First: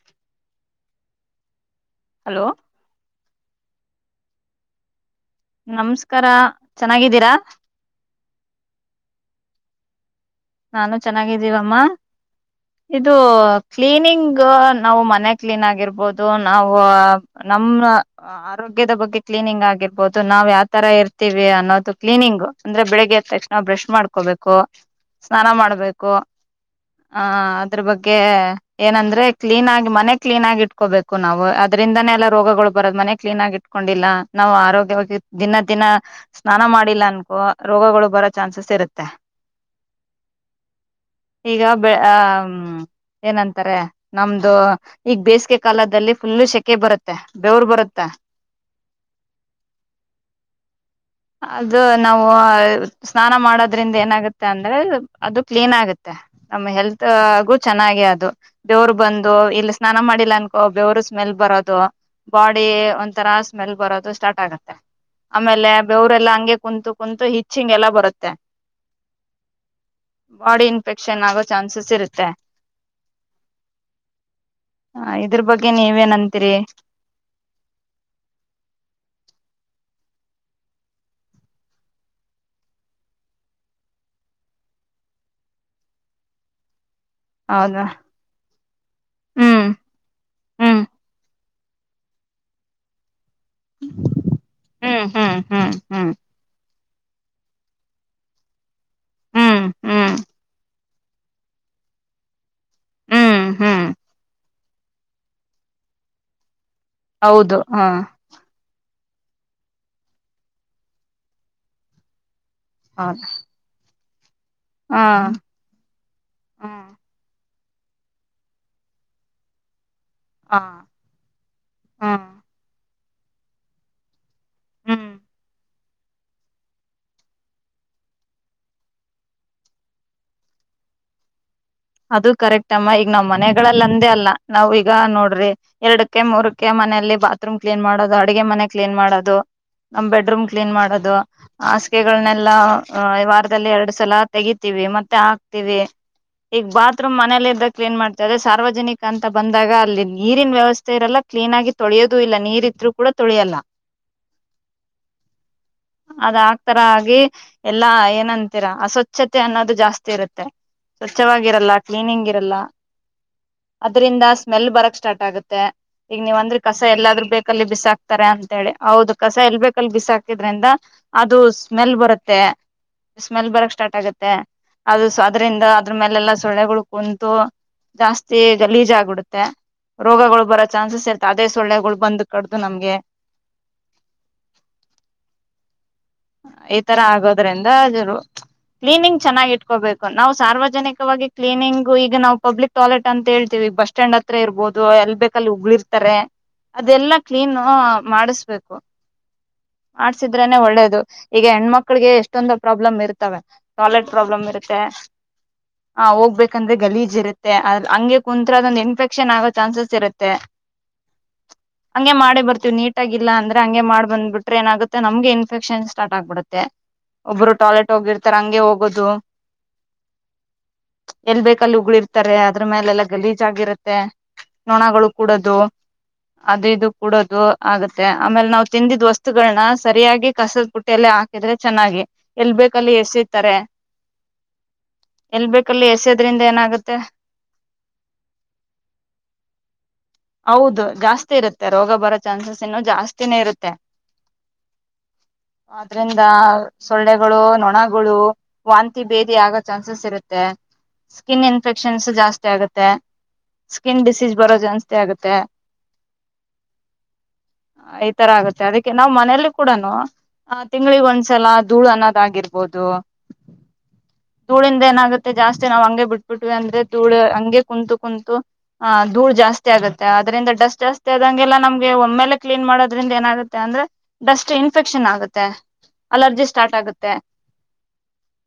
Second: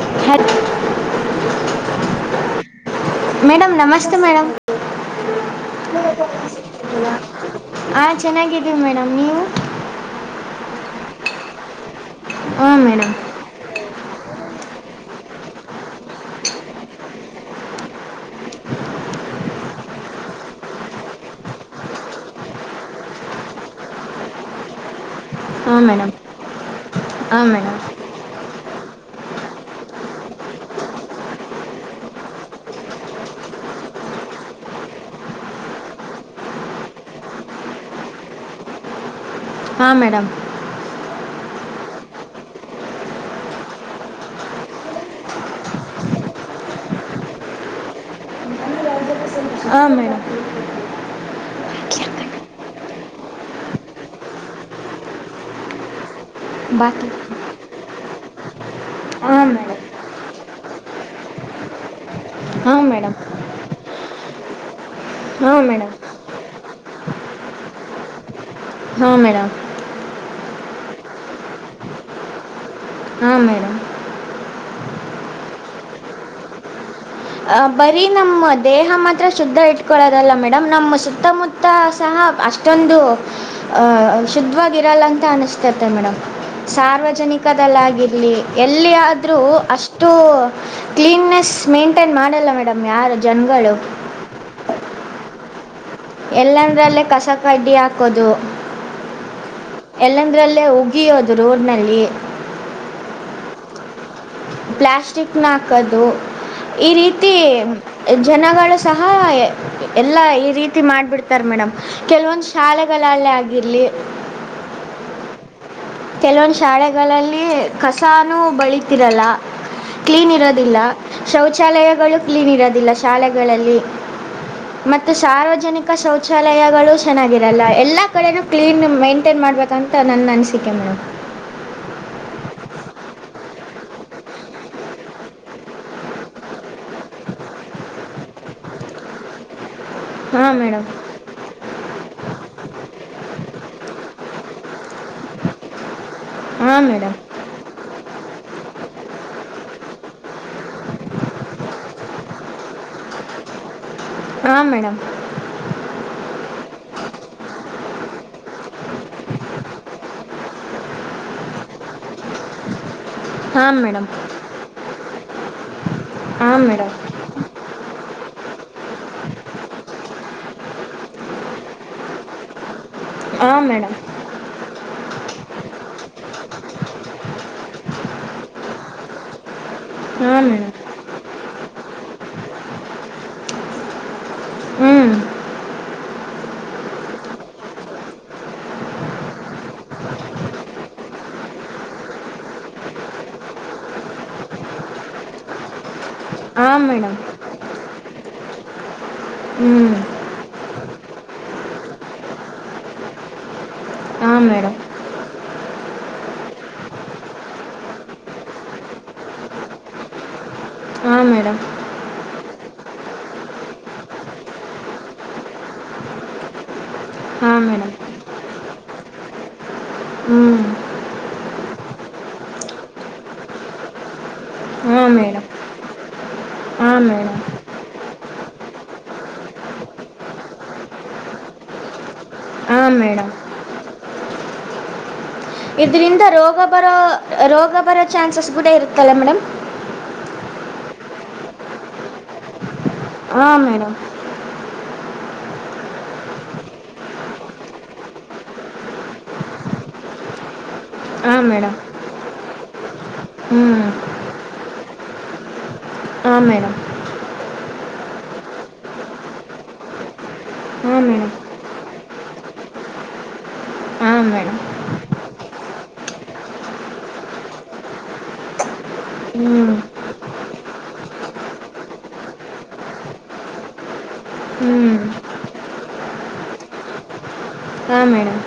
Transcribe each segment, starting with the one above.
ಹ hello madam ನಮಸ್ತೆ madam ನಮಸ್ಕಾರ ಚೆನ್ನಾಗಿದ್ದೀರಾ ಹ ಚೆನ್ನಾಗಿದೀವಿ ಮೇಡಮ್ ನೀವು ನಾನು ಚೆನ್ನಾಗಿದ್ದೀವಮ್ಮ ಹಾಂ ಇದು ಮೇಡಮ್ ಕ್ಲೀನಿಂಗ್ ನಾವು ಮನೆ ಕ್ಲೀನ್ ಆಗಿರ್ಬೋದು ನಾವು ನಮ್ಮ ಆರೋಗ್ಯದ ಬಗ್ಗೆ ಕ್ಲೀನಿಂಗ್ ಆಗಿರ್ಬೋದು ನಾವ್ ಯಾವ್ ತರ ಇರ್ತೀವಿ ಅನ್ನೋದು ಕ್ಲೀನಿಂಗ್ ಅಂದ್ರೆ ಬೆಳಿಗ್ಗೆ ಎ ತಕ್ಷಣ ಬ್ರಷ್ ಮಾಡ್ಕೋಬೇಕು ಸ್ನಾನ ಹಾಂ ಮಾಡ್ಬೇಕು ಮೇಡಮ್ ಆಹ ಹಾಂ ಮೇಡಮ್ ಅದ್ರ ಬಗ್ಗೆ ಏನಂದ್ರೆ ಕ್ಲೀನ್ ಆಗಿ ಮನೆ ಕ್ಲೀನ್ ಆಗಿ ಇಟ್ಕೋಬೇಕು ನಾವು ಅದ್ರಿಂದಾನೇ ಎಲ್ಲಾ ರೋಗಗಳು ಬರದ ಮನೆ ಕ್ಲೀನ್ ಆಗಿ ಇಟ್ಕೊಂಡಿಲ್ಲ ನಾ್ ಆರೋಗ್ಯವಾಗಿ ದಿನ ದಿನ ಸ್ನಾನ ಮಾಡಿಲ್ಲ ಅನ್ಕೋ ರೋಗಗಳು ಬರೋ ಚಾನ್ಸಸ್ ಇರುತ್ತೆ ಹಾ ಮೇಡಮ್ ಈಗ ಬೆ ಏನಂತಾರೆ ನಮ್ದು ಈಗ ಬೇಸಿಗೆ ಕಾಲದಲ್ಲಿ ಫುಲ್ಲು ಸೆಕೆ ಬರುತ್ತೆ ಬೆವರ್ ಬರುತ್ತೆ ಹ ಮೇಡಮ್ ಅದು ನಾವು ಸ್ನಾನ ಮಾಡೋದ್ರಿಂದ ಏನಾಗುತ್ತೆ ಅಂದ್ರೆ ಅದು ಕ್ಲೀನ್ ಆಗುತ್ತೆ ನಮ್ಮ ಬಾಕಿ ಹೆಲ್ತ್ಗು ಚೆನ್ನಾಗಿೆ ಅ ದೇವರು ಬಂದು ಹಾಂ ಇಲ್ಲಿ ಮೇಡಮ್ ಸ್ನಾನ ಮಾಡಿಲ್ಲ ಬೇವರು ಸ್ಮೆಲ್ ಬರೋದು ಬಾಡಿ ಹಾಂ ಮೇಡಮ್ ಒಂಥರ ಸ್ಮೆಲ್ ಬರೋದು ಸ್ಟಾರ್ಟ್ ಆಗತ್ತೆ ಹಾ ಮೇಡಮ್ ಅವರೆಲ್ಲಾ ಹಂಗೆ ಕುಂತು ಕುಂತು ಹಿಚಿಂಗೆಲ್ಲಬರುತ್ತೆ ಹೂ ಮೇಡಮ್ ಬಾಡಿ ಇನ್ಫೆಕ್ಷನ್ ಆಗೋ ಚಾನ್ಸಸ್ ಇರುತ್ತೆ ಹಾಂ ಮೇಡಮ್ ಇದ್ರ ಬಗ್ಗೆ ನೀವೇನಂತೀರಿ ಅ ಬರೀ ನಮ್ಮ ದೇಹ ಮಾತ್ರ ಶುದ್ಧ ಇಟ್ಕೊಳ್ಳದಲ್ಲ ಮೇಡಮ್ ನಮ್ಮ ಸುತ್ತಮುತ್ತ ಸಹ ಅಷ್ಟೊಂದು ಅ ಶುದ್ಧವಾಗಿರಲ್ಲ ಅಂತ ಅನಿಸ್ತತೆ ಮೇಡಮ್ ಸಾರ್ ಹೌದಾ ನಿಕಧಲ್ಲಾಗಿರಲಿ ಎಲ್ಲಿ ಆದ್ರೂ ಹ್ಮ್ ಅಷ್ಟು ಹ್ಮ್ ಕ್ಲೀನ್ ನೆಸ್ ಮೇನ್ ಮಾಡಲ್ಲ ಮೇಡಮ್ ಯಾರ ಜನಾಗಳು ಹಾ ಎಲ್ಲಂದ್ರೆ ಅಲ್ಲಿ ಕಸಕಡ್ಡಿ ಹಾಕೋದು ಹ್ಮ್ ಹ್ಮ್ ಎಲ್ಲಂದ್ರಲ್ಲೇ ಒಬ್ ಹೂಗಿಯೋದು ರೋಡ್ನಲ್ಲಿ ಹ್ಮ್ ಹ್ಮ್ ಪ್ಲಾಸ್ಟಿಕ್ನ ಹಾಕೋದು ಈ ರೀತಿ ಹೌದು ಹ ಜನಗಳ ಸಹ ಎಲ್ಲ ಈ ರೀತಿ ಮಾಡಿಬಿಡ್ತಾರೆ ಮೇಡಮ್ ಕೆಲವೊಂದು ಶಾಲೆಗಳಲ್ಲಿ [unintelligible] ಆಗಿರ್ಲಿ ಹಾ ಕೆಲವೊಂದು ಶಾಲೆಗಳಲ್ಲಿ ಕಸಾನೂ ಬಳೀತಿರಲ್ಲ ಕ್ಲೀನ್ ಹ ಇರೋದಿಲ್ಲ ಶೌಚಾಲಯಗಳು ಹ್ಮ್ ಕ್ಲೀನ್ ಇರೋದಿಲ್ಲ ಶಾಲೆಗಳಲ್ಲಿ ಹ್ಮ್ ಮತ್ತು ಸಾರ್ವಜನಿಕ ಶೌಚಾಲಯಗಳು ಚೆನ್ನಾಗಿರಲ್ಲ ಎಲ್ಲ ಕಡೆನೂ ಕ್ಲೀನ್ ಮೈಂಟೈನ್ ಮಾಡ್ಬೇಕಂತ ನನ್ನ ಅನಿಸಿಕ [unintelligible] ಅದು ಕರೆಕ್ಟ್ ಅಮ್ಮ ಈಗ ನಾವ್ ಮನೆಗಳಲ್ಲ ಅಂದೇ ಅಲ್ಲ ನಾವ್ ಈಗ ನೋಡ್ರಿ ಎರಡಕ್ಕೆ ಮೂರಕ್ಕೆ ಮನೆಯಲ್ಲಿ ಬಾತ್ರೂಮ್ ಕ್ಲೀನ್ ಮಾಡೋದು ಅಡಗೆ ಮನೆ ಕ್ಲೀನ್ ಮಾಡೋದು ನಮ ಬೆಡ್ರೂಮ್ ಹಾಂ ಕ್ಲೀನ್ ಮೇಡಮ್ ಮಾಡೋದು ಹಾಸಿಗೆಗಳನೆಲ್ಲಾ ವಾರದಲ್ಲಿ ಎರಡು ಸಲ ತೆಗತಿವಿ ಮತ್ತೆ ಹಾಕ್ ತಿವಿ [unintelligible] ಈಗ ಹಾಂ ಮೇಡಮ್ ಬಾತ್ರೂಮ್ ಮನೇಲಿ ಇದ್ದಾಗ ಕ್ಲೀನ್ ಮಾಡ್ತೀವಿ [unintelligible] ಸಾರ್ವಜನಿಕ ಅಂತ ಬಂದಾಗ ಅಲ್ಲಿ ನೀರಿನ ವ್ಯವಸ್ಥೆ ಇರಲ್ಲ ಕ್ಲೀನ್ ಆಗಿ ತೊಳಿಯೋದು ಇಲ್ಲ ನೀರ್ ಇದ್ರು ಕೂಡ ತೊಳಿಯಲ್ಲ ಹಾ ಮೇಡಮ್ ಅದ ಆಗ್ತಾರಾ [unintelligible] ಆಗಿ ಎಲ್ಲಾ ಏನಂತೀರ ಅಸ್ವಚ್ಛತೆ ಅನ್ನೋದು ಜಾಸ್ತಿ ಇರುತ್ತೆ ಸ್ವಚ್ಛವಾಗಿರಲ್ಲ ಕ್ಲೀನಿಂಗ್ ಇರಲ್ಲ ಹಾಂ ಮೇಡಮ್ ಅದರಿಂದ ಸ್ಮೆಲ್ ಬರಕ್ ಸ್ಟಾರ್ಟ್ ಆಗುತ್ತ ತೆ [unintelligible] ನಿವಂಧ್ರಿ ಹಾಂ [unintelligible] ಕಸ ಮೇಡಮ್ ಎಲ್ಲಾದ್ರೂ ಬೇಕ ಅಲ್ಲಿ ಬಿಸಾಕ್ ಬಿಸಕ್ತಾರೆ ಅಂತೇಳಿ ಹೌದು ಕಸ ಎಲ್ ಬೇಕಲ್ಲಿ ಬಿಸಾಕಿದ್ರಿಂದ ಅದು ಸ್ಮೆಲ್ ಬರುತ್ತೆ ಸ್ಮೆಲ್ ಹಾಂ ಬರಕ್ ಮೇಡಮ್ ಸ್ಟಾರ್ಟ್ ಆಗತ್ತೆ ಅದು ಸೊ ಅದ್ರಿಂಧ ಅದ್ರ ಮೇಲೆಲ್ಲಾ ಸೊಳ್ಳೆಗಳು ಕುಂತು ಜಾಸ್ತಿ ಲೀಜ್ ಆಗ್ಬಿಡುತ್ತೆ ರೋಗಗಳು ಹಾಂ ಬರೋ ಮೇಡಮ್ ಚಾನ್ಸಸ್ ಇರ್ತ್ತೆ ಅದೇ ಸೊಳ್ಳೆಗಳು ಬಂದ್ ಕಡ್ದು ನಮ್ಗೆ ಹ್ಞೂ ಈ ತರ ಆಗೋದ್ರಿಂದರು [unintelligible] ಕ್ಲೀನಿಂಗ್ ಚೆನ್ನಾಗಿ ಇಟ್ಕೋಬೇಕು ನಾವ್ ಸಾರ್ವಜನಿಕವಾಗಿ ಕ್ಲೀನಿಂಗ್ ಈಗ ನಾವ್ ಪಬ್ಲಿಕ್ ಟಾಯ್ಲೆಟ್ ಅಂತ ಹೇಳ್ತೀವಿ ಬಸ್ ಸ್ಟ್ಯಾಂಡ್ ಹತ್ರ ಇರ್ಬೋದು ಎಲ್ ಬೇಕಲ್ಲಿ ಉಗಳಿರ್ತಾರೆ ಹಾಂ ಮೇಡಮ್ ಅದೆಲ್ಲಾ ಕ್ಲೀನು ಮಾಡಿಸ್ಬೇಕು ಹ್ಞೂ ಮಾಡಸಿದ್ರನೆ ಒಳ್ಳೇದು ಈಗ ಹೆಣ್ಮಕ್ಳಿಗೆ ಎಷ್ಟೊಂದು ಪ್ರಾಬ್ಲಮ್ ಇರ್ತವೆ ಟಾಯ್ಲೆಟ್ ಹಾಂ ಪ್ರಾಬ್ಲಮ್ ಮೇಡಮ್ ಇರುತ್ತೆ ಆ ಹೋಗ್ಬೇಕಂದ್ರೆ ಗಲೀಜ್ ಇರುತ್ತೆ ಅ ಹಂಗೆ ಕುಂತ್ರ [unintelligible] ಇನ್ಫೆಕ್ಷನ್ ಆಗೋ ಚಾನ್ಸಸ್ ಇರುತ್ತೆ ಹ ಮೇಡಮ್ ಹಂಗೆ ಮಾಡಿ ಬರ್ತೀವಿ ನಿಟ್ ಆಗಿಲ್ಲ ಅಂದ್ರೆ ಹಂಗೆ ಮಾಡ ಬಂಬಿಟ್ರೆ ಏನಾಗುತ್ತೆ ನಮಗೆ ಇನ್ಫೆಕ್ಷನ್ಸ್ [unintelligible] ಸ್ಟಾರ್ಟ್ ಆಗ್ಬಿಡುತ್ತೆ ಒಬ್ಬರು ಹಾಂ ಟಾಯ್ಲೆಟ್ ಮೇಡಮ್ ಹೋಗಿರ್ತಾರೆ ಹಂಗೆ ಹೋಗೋದು ಹ್ಞೂ ಎಲ್ಲಿ ಬೇಕಲ್ಲಿ ಉಳಿರ್ತಾರೆ ಅದ್ರ ಮೇಲೆಲ್ಲ ಗಲೀಜ್ ಆಗಿರುತ್ತೆ ಹಾಂ ನೊಣಗಳು ಮೇಡಮ್ ಕಡೋದು ಅದು ಇದು ಹಾಂ ಮೇಡಮ್ ಕೂಡೋದು ಆಗುತ್ತೆ ಆಮೇಲೆ ನಾವು ತಿಂದಿದ ವಸ್ತುಗಳನ್ನ ಸರಿಯಾಗಿ ಕಸದ್ ಬುಟ್ ತೆಲೆ [unintelligible] ಹಾಕಿದ್ರೆ ಚೆನ್ನಾಗಿ ಎಲ್ ಬೇಕಲ್ಲಿ ಹಾಂ ಮೇಡಮ್ ಎಸಿರ್ತಾರೆ ಇದರಿಂದ ರೋಗ ಬರೋ ರೋಗ ಬರೋ ಚಾನ್ಸಸ್ ಕೂಡ ಇರುತ್ತಲ್ಲ ಮೇಡಮ್ ಹೌದು ಜಾಸ್ತಿ ಇರುತ್ತೆ ರೋಗ ಬರೋ ಚಾನ್ಸಸ್ ಇನ್ನು ಜಾಸ್ತಿನೇ ಹಾಂ ಇರುತ್ತೆ ಮೇಡಮ್ ಆದ್ರಿಂದ ಸೊಳ್ಳೆಗಳು ನೊಣಗಳು ವಾಂತಿ ಬೇದಿ ಆಗೋ ಚಾನ್ಸಸ್ ಇರುತ್ತೆ ಹಾಂ ಸ್ಕಿನ್ ಮೇಡಮ್ ಇನ್ಫೆಕ್ಷನ್ಸ್ ಜಾಸ್ತಿ ಆಗುತ್ ತ್ತೆ ಹ್ಞೂ [unintelligible] ಸ್ಕಿನ್ ಡಿಸೀಸ್ ಬರೋ [unintelligible] ಆಗುತ್ತೆ ಹಂ ಮೇಡಮ್ ಈ ತರ ಆಗತ್ತೆ ಅದಕ್ಕೆ ನಾವ್ ಮನೇೆಯಲ್ಲಿ ಕೂಡನು ಆಹ ಹಾಂ ತಿಂಗಳಿಗೆ ಮೇಡಮ್ ಒಂದ್ಸಲ ಧೂಳು ಅನ್ನೋದ್ಗಿರ್ಬೋದು ಹಾಂ ಮೇಡಮ್ ಧೂಳಿಂದ ಏನಾಗುತ್ತೆ ಜಾಸ್ತಿ ನಾವ್ ಹಂಗೆ ಬಿಟ್ಬಿಟ್ವಿ ಅಂದ್ರೆ ಧಳ ಹಂಗೆ ಕುಂತು ಕುಂತು ಆಹ ಧಳು ಹ್ಞೂ ಜಾಸ್ತಿ ಆಗತ್ತೆ ಅದ್ರಿಂದ ಡಸ್ಟ್ ಜಾಸ್ತಿ ಆದಂಗೆಲ್ಲ ನಮ್ಗೆ ಒಮ್ಮೆಲೆ ಕ್ಲೀನ್ ಮಾಡೋದ್ರಿಂದ ಏನಾಗುತ್ತೆ ಅಂದ್ರೆ ಡಸ್ಟ್ ಹ್ಞೂ ಇನ್ಫೆಕ್ಷನ್ ಆಗುತ್ತೆ ಅಲರ್ಜಿ ಸ್ಟಾರ್ಟ್ ಆಗುತ್ತೆ ಹಾಂ ಮೇಡಮ್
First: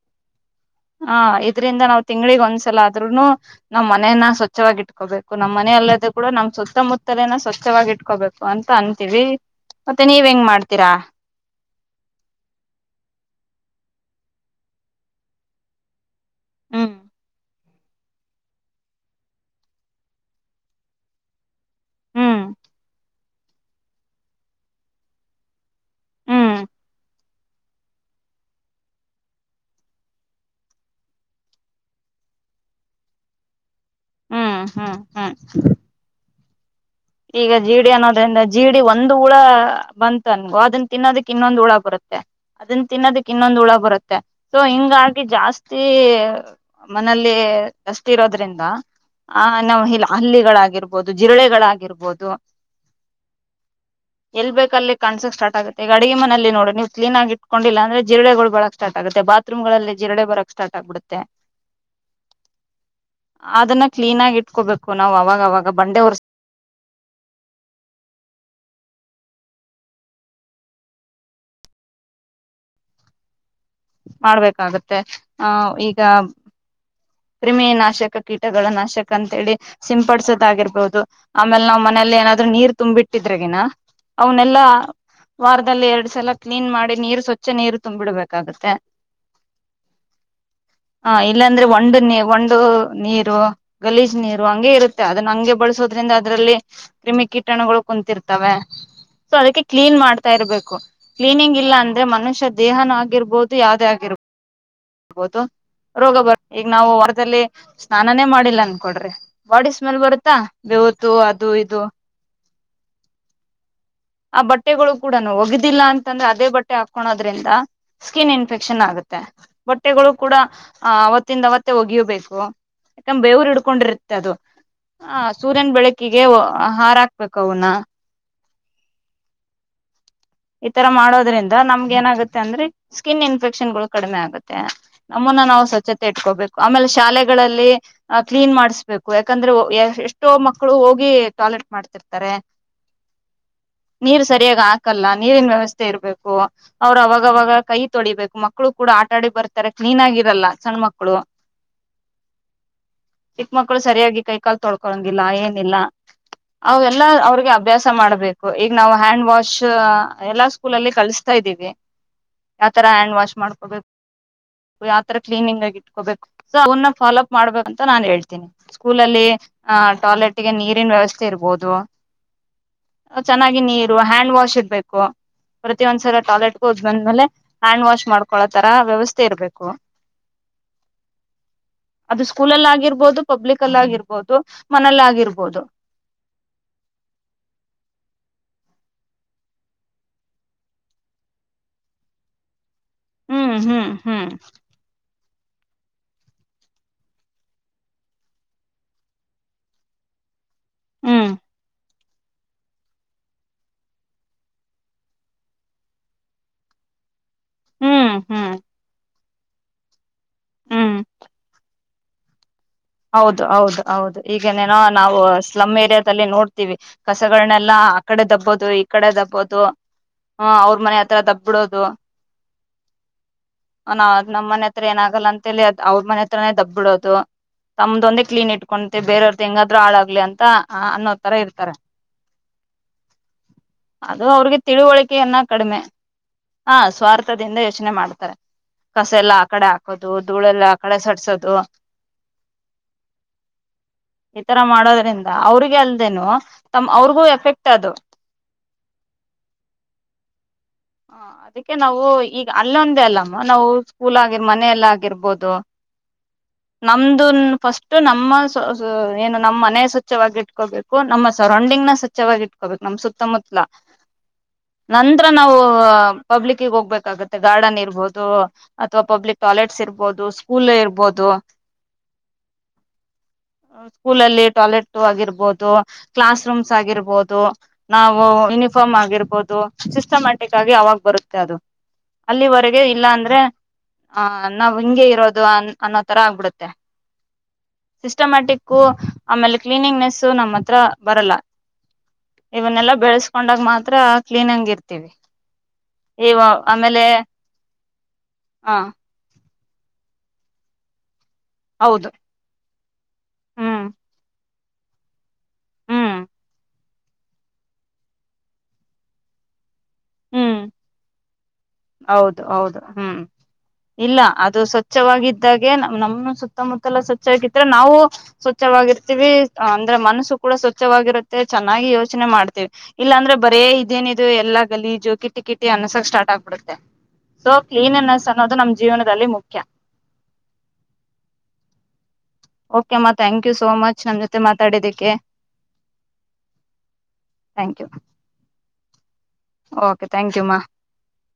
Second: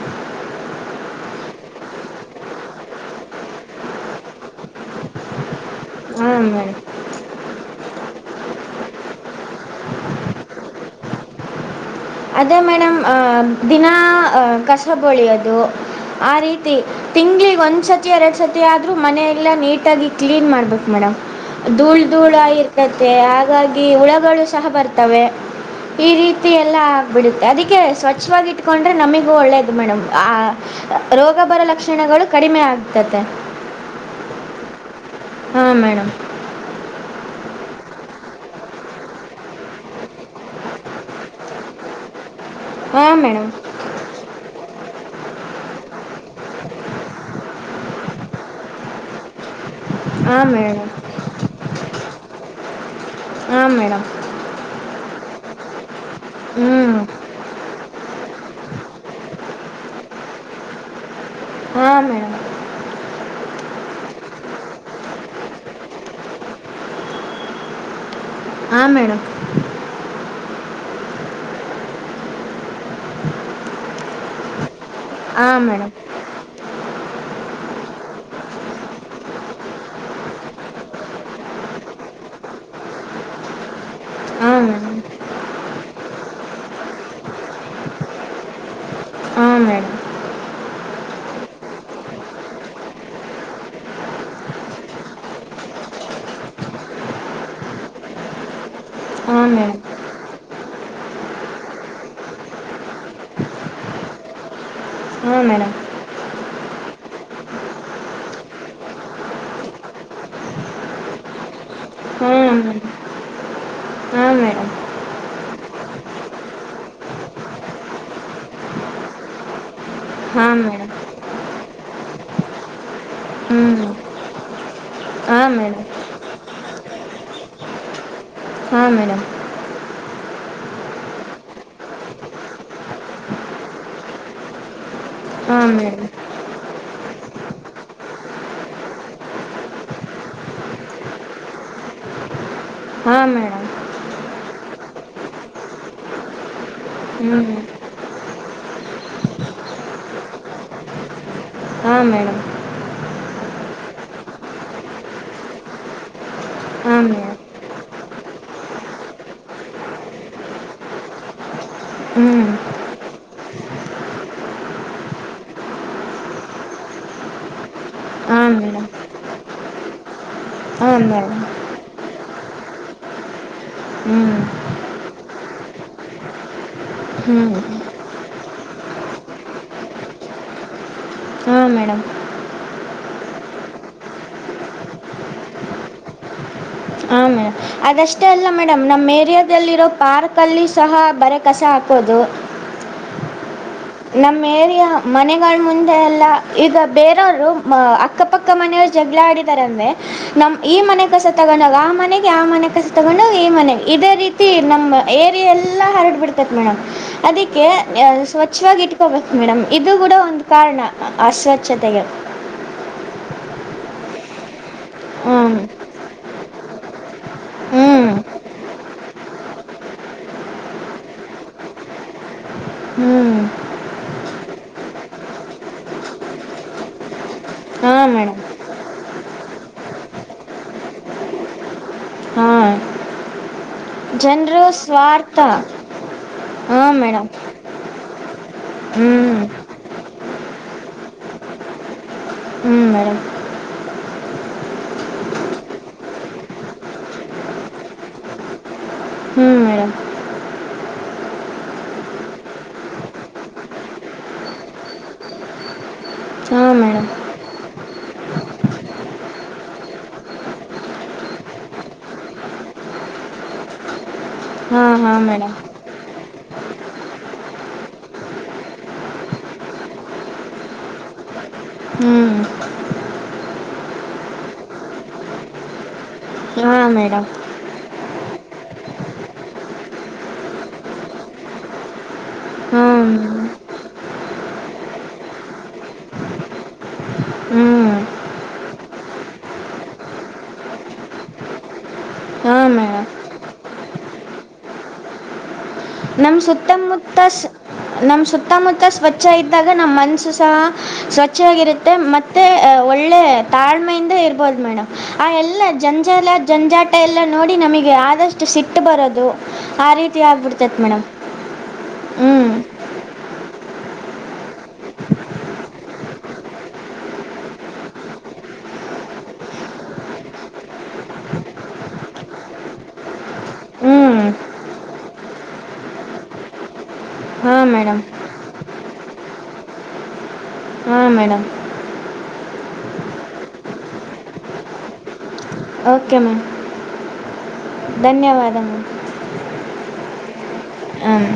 ಹಾ ಇದ್ರಿಂದ ನಾವ್ ತಿಂಗಳಗ್ ಒಂದ್ಸಲ ಆದ್ರುನು ನಮ್ ಮನೇನ್ನ ಸ್ವಚ್ಛವಾಗಿ ಇಟ್ಕೋಬೇಕು ನಮ್ ಮನ ಅಲ್ಲದ ಕೂಡ ಹಾಂ ನಮ್ ಮೇಡಮ್ ಸುತ್ತಮುತ್ತಲನ ಸ್ವಚ್ಛವಾಗಿ ಇಟ್ಕೋಬೇಕು ಅಂತ ಅನ್ಂತೀವಿ ಮತ್ತೆ ನೀವ್ ಹೆಂಗ್ ಮಾಡ್ತೀರಾ ಅದೇ ಮೇಡಮ್ ದಿನಾ ಕಸ ಬಳಿಯೋದು ಆ ರೀತಿ ಹ್ಮ್ ತಿಂಗಗಳಗ ಒಂದು ಒಂದು ಸತಿ ಎರಡು ಸತಿ ಆದರೂ ಮನೆಯ ಎಲ್ಲ ನೀಟಾಗಿ ಕ್ಲೀನ್ ಮಾಡ್ಬೇಕು ಮೇಡಮ್ ಧೂಳ್ ೂಳ ಹ್ಮ್ ಆರ್ಕದೆ ಹಾಗಾಗಿ ಹುಳಗಳು ಸಹ ಬರ್ತವೆ ಈ ರೀತಿ ಹ್ಮ್ ಎಲ್ಲ ಬಿಡುತ್ತೆ ಅದಕ್ಕೆ ಸ್ವಚ್ಛವಾಗಿಟ್ಕೊಂಡ್ರೆ ನಮಗೂ ಒಳ್ಳೆಯದು ಮೇಡಮ್ ಆ ರೋಗಬರ ಲಕ್ಷಣಗಳು ಕಡಿಮೆ ಆಗ್ತತೆ ಹ್ಮ್ ಹ್ಮ್ ಹ್ಮ್ ಹಾ ಮೇಡಮ್ ಈಗ ಜೀಡಿ ಅನ್ನೋದ್ರಿಂದ ಜೀಡಿ ಒಂದು್ ಹುಳ ಬಂತು ಅನ್ಗೋ ಅದನ್ನ ತಿನ್ನೋದಕ್ ಇನ್ನೊಂದು್ ಹುಳ ಬರುತ್ತೆ ಅದನ್ನ ಹಾಂ ತಿನ್ನೋದಕ್ ಮೇಡಮ್ ಇನ್ನೊಂದು್ ಹುಳ ಬರುತ್ತೆ ಸೊ ಹಿಂಗಾಗಿ ಜಾಸ್ತಿ ಮನೆಯಲ್ಲಿ ಅಷ್ಟ ಇರೋದ್ರಿಂದ ಆ ನಾವು ಹಾಂ ಮೇಡಮ್ ಹಲ್ಲಿಗಳಾಗಿರ್ಬಹುದು ಜಿರಳೆಗಳಾಗಿ ಆಬೋದು ಹಾಂ ಮೇಡಮ್ ಎಲ್ಬೇಕ ಅಲ್ಲಿ ಕಾಣಸಕ್ ಸ್ಟಾರ್ಟ್ ಆಗುತ್ತೆ ಗಡಿಗೆ ಮನೆಯಲ್ಲಿ ನೋಡ ಹ್ಞೂ ನೀ್ ಕ್ಲೀನ್ ಆಗಿ ಇಟ್ಕೊಂಡಿಲ್ಲ ಅಂದ್ರೆ ಜಿರ್ಡೆಗಳು ಬಳಕ್ ಸ್ಟಾರ್ಟ್ ಆಗುತ್ತೆ ಬಾತ್ತ್ರೂಮ್ಗಳಲ್ಲಿ ಜಿರ್ಡೆ ಬರಕ್ ಸ್ಟಾರ್ಟ್ ಆಗ್ಬಿಡುತ್ತೆ ಹಾಂ ಮೇಡಮ್ ಅದನ್ನ ಕ್ಲೀನ್ ಆಗಿ ಇಟ್ಕೋಬೇಕು ನಾವ್ ಅವಾಗ ಅವಾಗ ಬಂಡೆ ಹೊರ್ ಹಾಂ ಮೇಡಮ್ ಮಾಡಬೇಕಾಗುತ್ತೆ ಹ ಹಾಂ ಮೇಡಮ್ ಈಗ ಕ್ರಿಮಿ ನಾಶಕ ಕೀಟಗಳ ನಾಶಕ ಅಂತಿ ಸಿಂಪಡ್ಸೋದಗಿರ್ಬಹುದು ಆಮೇಲೆ ನಾವ್ ಮನೆಯಲ್ಲಿ ಏನಾದ್ರು ನೀರು ತುಂಬಿಟ್ಟಿದ್ರಗಿನ ಅವನೆಲ್ಲ ಹಾಂ ಮೇಡಮ್ ವಾರದಲ್ಲಿ ಎರಡ್ ಸಲ ಕ್ಲೀನ್ ಮಾಡಿ ನೀರು ಸ್ವಚ್ಛ ನೀರು ತುಂಬಿಡ್ಬೇಕಾಗುತ್ತೆ ಹಾಂ ಮೇಡಮ್ ಹ ಇಲ್ಲಾಂದ್ರೆ ಒಂದು ಒಂದು ನೀರು ಗಲೀಜ್ ನೀರು ಹಂಗೆ ಇರುತ್ತೆ ಅದನ್ನ ಹಂಗೆ ಬಳಸೋದ್ರಿಂದ ಅದರಲ್ಲಿ ಕ್ರಿಮಿ ಕೀಟಣಗಳು ಕುಂತಿರ್ತವೆ ಸೊ ಹಾಂ ಅದಕ್ಕೆ ಮೇಡಮ್ ಕ್ಲೀನ್ ಮಾಡ್ತಾ ಇರಬೇಕು ಕ್ಲೀನಿಂಗ್ ಇಲ್ಲ ಅಂದ್ರೆ ಮನುಷ್ಯ ದೇಹನ ಆಗಿರ್ಬಹುದು ಯಾವದೇ ಆಗಿರ್ಬಹುದು ಹಾಂ ಮೇಡಮ್ ರೋಗ ನಾವು ವಾರದಲ್ಲಿ ಸ್ನಾನಾನೇ ಮಾಡಿಲ್ಲ ಅನ್ಕೊಂಡ್ರಿ ಬಾಡಿ ಸ್ಮೆಲ್ ಬರುತ್ತಾ ಬವುತ ಅದು ಇದು ಹಾಂ ಮೇಡಮ್ ಹಾಂ ಆ ಮೇಡಮ್ ಬಟ್ಟೆಗಳು ಕೂಡನು ಒಗ್ದಿಲ್ಲ ಅಂತಂದ್ರೆ ಅದೇ ಬಟ್ಟೆ ಹಾಕೊಳೋದ್ರಿಂದ ಸ್ಕಿನ್ ಇನ್ಫೆಕ್ಷನ್ ಆಗುತ್ತೆ ಬಟ್ಟೆಗಳು ಕೂಡ ಹಾಂ ಆ ಮೇಡಮ್ ಅವತ್ತಿಂದ ಅವತ್ತೇ ಒಗಿಬೇಕು ಯಾಕಂದ ಬೇವರು ಹ್ಞೂ ಹಿಡ್ಕೊಂಡಿರತ್ತೆ ಅದು ಆ ಹಾಂ ಸೂರ್ಯನ ಮೇಡಮ್ ಬೆಳಕಿಗೆ ಹಾರಾಕ್ಬೇಕು ಅವನ್ನ ಹಾ ಮೇಡಂ ಈತರ ಮಾಡೋದ್ರಿಂದ ನಮ್ಗ ಏನಾಗುತ್ತೆ ಅಂದ್ರೆ ಸ್ಕಿನ್ ಇನ್ಫೆಕ್ಷನ್ ಗಳು ಕಡಿಮೆ ಆಗುತ್ತೆ ನಮ್ಮನ್ನ ನಾವು ಹಾಂ ಸ್ವಚ್ಛತೆ ಮೇಡಮ್ ಇಟ್ಕೋಬೇಕು ಆಮೇಲೆ ಶಾಲೆಗಳಲ್ಲಿ ಕ್ಲೀನ್ ಮಾಡಿಸ್ಬೇಕು ಯಾಕಂದ್ರೆ ಎಷ್ಟೋ ಮಕ್ಕಳು ಹೋಗಿ ಟಾಯ್ಲೆಟ್ ಮಾಡ್ತಿರ್ತಾರೆ ಹಾಂ ಮೇಡಮ್ ನೀರು ಸರಿಯಾಗಿ ಹಾಕಲ್ಲ ನೀರಿನ ವ್ಯವಸ್ಥೆ ಇರಬೇಕು ಅವ್ರು ಹ್ಞೂ ಅವಾಗವಾಗ ಕೈ ತೊಳಿಬೇಕು ಮಕ್ಕಳು ಕೂಡ ಆಟ ಆಡಿ ಬರ್ತಾರೆ ಕ್ಲೀನ್ ಆಗಿರಲ್ಲ ಸಣ್ಣ ಮಕ್ಕಳು ಹಾಂ ಮೇಡಮ್ ಚಿಕ್ಕ ಮಕ್ಳು ಸರಿಯಾಗಿ ಕೈ ಕಾಲ್ ತೊಳ್ಕೊಂಗಿಲ್ಲ ಏನಿಲ್ಲ ಅವೆಲ್ಲ ಹಾಂ ಮೇಡಮ್ ಅವ್ರಿಗೆ ಅಭ್ಯಾಸ ಮಾಡಬೇಕು ಈಗ ನಾವು ಹ್ಯಾಂಡ್ ವಾಶ್ ಎಲ್ಲಾ ಸ್ಕೂಲಲ್ಲಿ ಕಳಿಸತಾ ಇದೀವಿ ಹ್ಞೂ ಯಾವತರ ಹ್ಯಾಂಡ್ ವಾಶ್ ಮಾಡ್ಕೋಬೇಕು ಯಾವತರ ಕ್ಲೀನಿಂಗ್ ಆಗಿ ಇಟ್ಕೋಬೇಕು ಸೊ ಅವನ್ನ ಫಾಲೋ ಅಪ್ ಮಾಡ್ಬೇಕಂತ ನಾನನ್ ಹೇಳ್ತೀನಿ ಹಾಂ ಮೇಡಮ್ ಸ್ಕೂಲ ಅಲ್ಲಿ ಟಾಯ್ಲೆಟ್ ಗೆ ನೀರಿನ ಹಾಂ ವ್ಯವಸ್ಥೆ ಮೇಡಮ್ ಇರ್ಬಹದು ಚೆನ್ನಾಗಿ ನೀರು ಹ್ಞೂ ಹ್ಯಾಂಡ್ ವಾಶ್ ಇರ್ಬೇಕು ಪ್ರತಿಯೊಂದು ಸಲ ಟಾಯ್ಲೆಟ್ಗ ಹೋಗಿ ಬಂದ್ಮೇಲೆ ಹ್ಞೂ ಹ್ಯಾಂಡ್ ವಾಶ್ ಮಾಡ್ಕೊಳ್ಳೋ ತರ ವ್ಯವಸ್ಥೆ ಇರ್ಬೇಕು ಹಾಂ ಮೇಡಮ್ ಅದು ಸ್ಕೂಲಲ್ಲ ಆಗಿರ್ಬೋದು ಪಬ್ಲಿಕ್ ಅಲ್ಲಿ ಆಗಿರ್ಬೋದು ಮನೆಲಿ ಆಗಿರ್ಬೋದು ಹಾಂ ಮೇಡಮ್ ಅದಷ್ಟೇ ಅಲ್ಲ ಮೇಡಂ ನಮ್ಮ ಏರಿಯಾದಲ್ಲಿರೋ ಪಾರ್ಕಲ್ಲಿ ಸಹ ಬರೆ ಕಸ ಹಾಕೋದು ಹ್ಮ್ ಹ್ಮ್ ಹ್ಮ್ ನಮ್ಮ ಏರಿಯಾ ಮನೆಗಳ ಮುಂದೆ ಎಲ್ಲಾ ಈಗ ಬೇರೆಯವ್ರು ಅಕ್ಕಪಕ್ಕ ಮನೆಯವ್ರು ಜಗಳ ಆಡಿದಾರ ಅಂದ್ರೆ ನಮ್ ಈ ಮನೆ ಹ್ಮ್ ಕಸ ತಗೊಂಡು ಹೋಗಿ ಆ ಮನೆಗೆ ಆ ಮನೆ ಕಸ ತಗೊಂಡು ಈ ಮನೆಗೆ ಇದೇ ರೀತಿ ನಮ್ಮ್ ಏರಿಯೆಲ್ಲಾ ಹರಡ ಬಿಡತೈತೆ ಮೇಡಂ ಅದಕ್ಕೆ ಹ್ಮ್ ಹ್ಮ್ ಸ್ವಚ್ ಇಟ್ಕೋಬೇಕು ಮೇಡಂ ಇದು ಕೂಡ ಒಂದು ಕಾರಣ ಹ್ಮ್ ಅಸ್ವಚತೆಗ ಹೌದು ಹೌದು ಹೌದು ಈಗ ಏನೋ ನಾವು ಹ್ಞೂ ಸ್ಲಮ್ ಏರಿಯಾದ ನೋಡ್ತೀವಿ ಕಸಗಳನ್ನೆಲ್ಲಾ ಹ್ಞೂ ಆ ಕಡೆ ದಬ್ಬೋದು ಈ ಕಡೆ ದಬ್ಬೋದು ಹ ಅವ್ರ ಮನೆ ಹತ್ರ ದಬ್ಬಿಬಿಡೋದು ಹ್ಞೂ ನ ನಮ್ಮ್ ಮನೆ ಹತ್ರ ಏನಾಗಲ್ಲ ಅಂತೇಳಿ ಅವ್ರ ಮನೆ ಹತ್ರನೇ ದಬ್ಬಿಬಿಡೋದು ಹಾಂ ತಮ್ದೊಂದೇ ಮೇಡಮ್ ಕ್ಲೀನ್ ಇಟ್ಕೊತೆ ಬೇರೆಯವ್ರ್ದ ಹೆಂಗಾದ್ರು ಹಾಳಾಗ್ಲಿ ಅಂತ ಅನ್ನೋ ತರ ಇರ್ತಾರೆ ಹಾಂ ಅದು ಅವ್ರಿಗೆ ಜನರು ತಿಳುವಳಿಕೆಯನ್ನ ಸ್ವಾರ್ಥ ಕಡಿಮೆ ಹಾ ಹಾಂ ಮೇಡಮ್ ಸ್ವಾರ್ಥದಿಂದ ಯೋಚನೆ ಮಾಡ್ತಾರೆ ಹ್ಞೂ ಕಸ ಎಲ್ಲ ಆಕಡೆ ಹಾಕೋದು ಧೂಳೆಲ್ಲ ಆ ಕಡೆ ಸರ್ಸೋದು ಹ್ಮ್ ಮೇಡಂ ಈತರ ಮಾಡೋದ್ರಿಂದ ಅವ್ರಿಗೆ ಅಲ್ದೇನು ತಮ್ಮಅವ್ರಿಗೂ ಎಫೆಕ್ಟ್ ಅದು ಹ್ಞೂ ಮೇಡಮ್ ಹ ಅದಕ್ಕೆ ನಾವು ಈಗ ಅಲ್ಲೊಂದೇ ಅಲ್ಲಮ್ಮ ನಾವು ಸ್ಕೂಲ್ ಆಗಿರ್ ಮನೇಲಿ ಆಗಿರ್ಬೋದು ಹಾಂ ಮೇಡಮ್ ನಮ್ದನ್ ಫಸ್ಟ್ ನಮ್ಮ ಏನು ನಮ್ಮ್ ಮನೆ ಸ್ವಚ್ವಾಗಿ ಇಟ್ಕೋಬೇಕು ನಮ್ಮ ಸರೌಂಡಿಂಗ್ನ ಸ್ವಚ್ವಾಗಿ ಇಟ್ಕೋಬೇಕು ನಮ ಸುತ್ತಮುತ್ತಲ ಹಾ ಹಾ ನಂತರ ಮೇಡಮ್ ನಾವು ಪಬ್ಲಿಕ್ ಹೋಗ್ಬೇಕಾಗುತ್ತೆ ಗಾರ್ಡನ್ ಇರ್ಬಹುದು ಅಥವಾ ಪಬ್ಲಿಕ್ ಟಾಯ್ಲೆಟ್ಸ್ ಇರ್ಬಹದು ಸ್ಕೂಲ್ ಇರ್ಬೋದು ಹ್ಮ್ ಸ್ಕೂಲಲ್ಲಿ ಟಾಯ್ಲೆಟ್ ಆಗಿರ್ಬೋದು ಕ್ಲಾಸ್ ರೂಮ್ಸ್ ಹಾ ಮೇಡಮ್ ಆಗಿರ್ಬೋದು ನಾವು ಯೂನಿಫಾರ್ಮ್ ಆಗಿರ್ಬೋದು ಸಿಸ್ಟಮ್ಯಾಟಿಕ್ ಆಗಿ ಅವಾಗ ಬರುತ್ತೆ ಅದು ಅಲ್ಲಿವರೆಗೆ ಇಲ್ಲ ಹ್ಮ್ ಅಂದ್ರೆ ಆಹ ನಾವ್ ಹಿಂಗಗೆ ಇರೋದು ಅ ಅನ್ನೋ ತರ ಆಗ್ಬಿಡುತ್ತೆ ಹ್ಮ್ ಸಿಸ್ಟಮ್ಯಾಟಿಕ್ಕು ಆಮೇಲೆ ಕ್ಲೀನಿಂಗ್ನೆಸ್ ನಮ್ಮ ಹತ್ರ ಬರಲ್ಲ ಹಾ ಇವನ್ನೆಲ್ಲಾ ಮೇಡಮ್ ಬೆಳೆಸ್ಕೊಂಡಾಗ ಮಾತ್ರ ಕ್ಲೀನ್ಂಗ ಇರ್ತೀವಿ ನಮ್ಮ ಇವ ಆಮೇಲೆ ಸುತ್ತಮುತ್ತ ನಮ್ಮ ಹ ಸುತ್ತಮುತ್ತ ಸ್ವಚ್ಛ ಇ ಇದಾಗ ನಮ್ಮ ಮನ್ಸುಸಹ ಸ್ವಚ್ಛ ಸ್ವಚ್ಛವಾಗಿರುತ್ತೆ ಹೌದು ಮತ್ತೆ ಒಳ್ಳೆ ಹ್ಮ್ ತಾಳ್ಮೆಯಿಂದ ಇರ್ ಬೋದು ಮೇಡಮ್ ಆ ಎಲ್ಲ ಹ್ಮ್ ಜಂಜಾಲ ಜಂಜಾಟ ಎಲ್ಲ ನೋಡಿ ನಮಗೆ ಆದಷ್ಟು ಸಿಟ್ಟು ಬರೋದು ಆ ರೀತಿ ಹ್ಮ್ ಆಗ್ಬಿಡ್ತೈತೆ ಮೇಡಮ್ ಹೌದು ಹ್ಮ್ ಹೌದು ಹ್ಮ್ ಇಲ್ಲ ಅದು ಸ್ವಚ್ಛವಾಗಿದ್ದಾಗೆ ನ್ ನಮ್ಮ ಸುತ್ತಮುತ್ತಲ ಸ್ವಚ್ಛಗಿದ್ರೆ ನಾವು ಸ್ವಚ್ಛವಾಗಿರ್ತೀವಿ ಅಂದ್ರೆ ಮನಸ್ಸು ಇಲ್ಲ ಅದು ಸ್ವಚ್ಛವಾಗಿ ಇದ್ದಾಗೆ ನಮ್ಮ ಸುತ್ತ ಮುತ್ತಲ ಸ್ವಚ್ಛವಾಗಿದ್ದರೆ ನಾವು ಸ್ವಚ್ಛವಾಗಿರ್ತಿವಿ ಅಂದರೆ ಮನಸು ಸ್ವಚ್ಛವಾಗಿರುತ್ತೆ ಚೆನ್ನಾಗಿ ಯೋಚನೆ ಮಾಡ್ತೀವಿ ಇಲ್ಲಾಂದ್ರೆ ಬರೇ ಹ್ಮ್ ಇದೇನಿದದು ಎಲ್ಲಾ ಗಲೀಜು ಕಿಟ್ಟಿ ಕಿಟಿ ಅನ್ಸಕಕ್ ಸ್ಟಾರ್ಟ್ ಆಗ್ಬಿಡುತ್ತೆ ಸೊ ಹಾಂ ಮೇಡಮ್ ಕ್ಲೀನರ್ನೆಸ್ ಅನ್ನೋದು ನಮ್ ಜೀವನದಲ್ಲಿ ಮುಖ್ಯ ಹಾಂ ಮೇಡಮ್ ಓಕೆಮ್ಮ ಥ್ಯಾಂಕ್ ಯು ಸೋ ಮಚ್ ನಮ್ಮ ಜೊತೆ ಮಾತಾಡಿದಕ್ಕೆ ಓಕೆ ಮ್ಯಾಮ್ ಥ್ಯಾಂಕ್ ಯು ಧನ್ಯವಾದಗಳು ಓಕೆ ಥ್ಯಾಂಕ್ ಯು ಮಾ ಹ್ಮ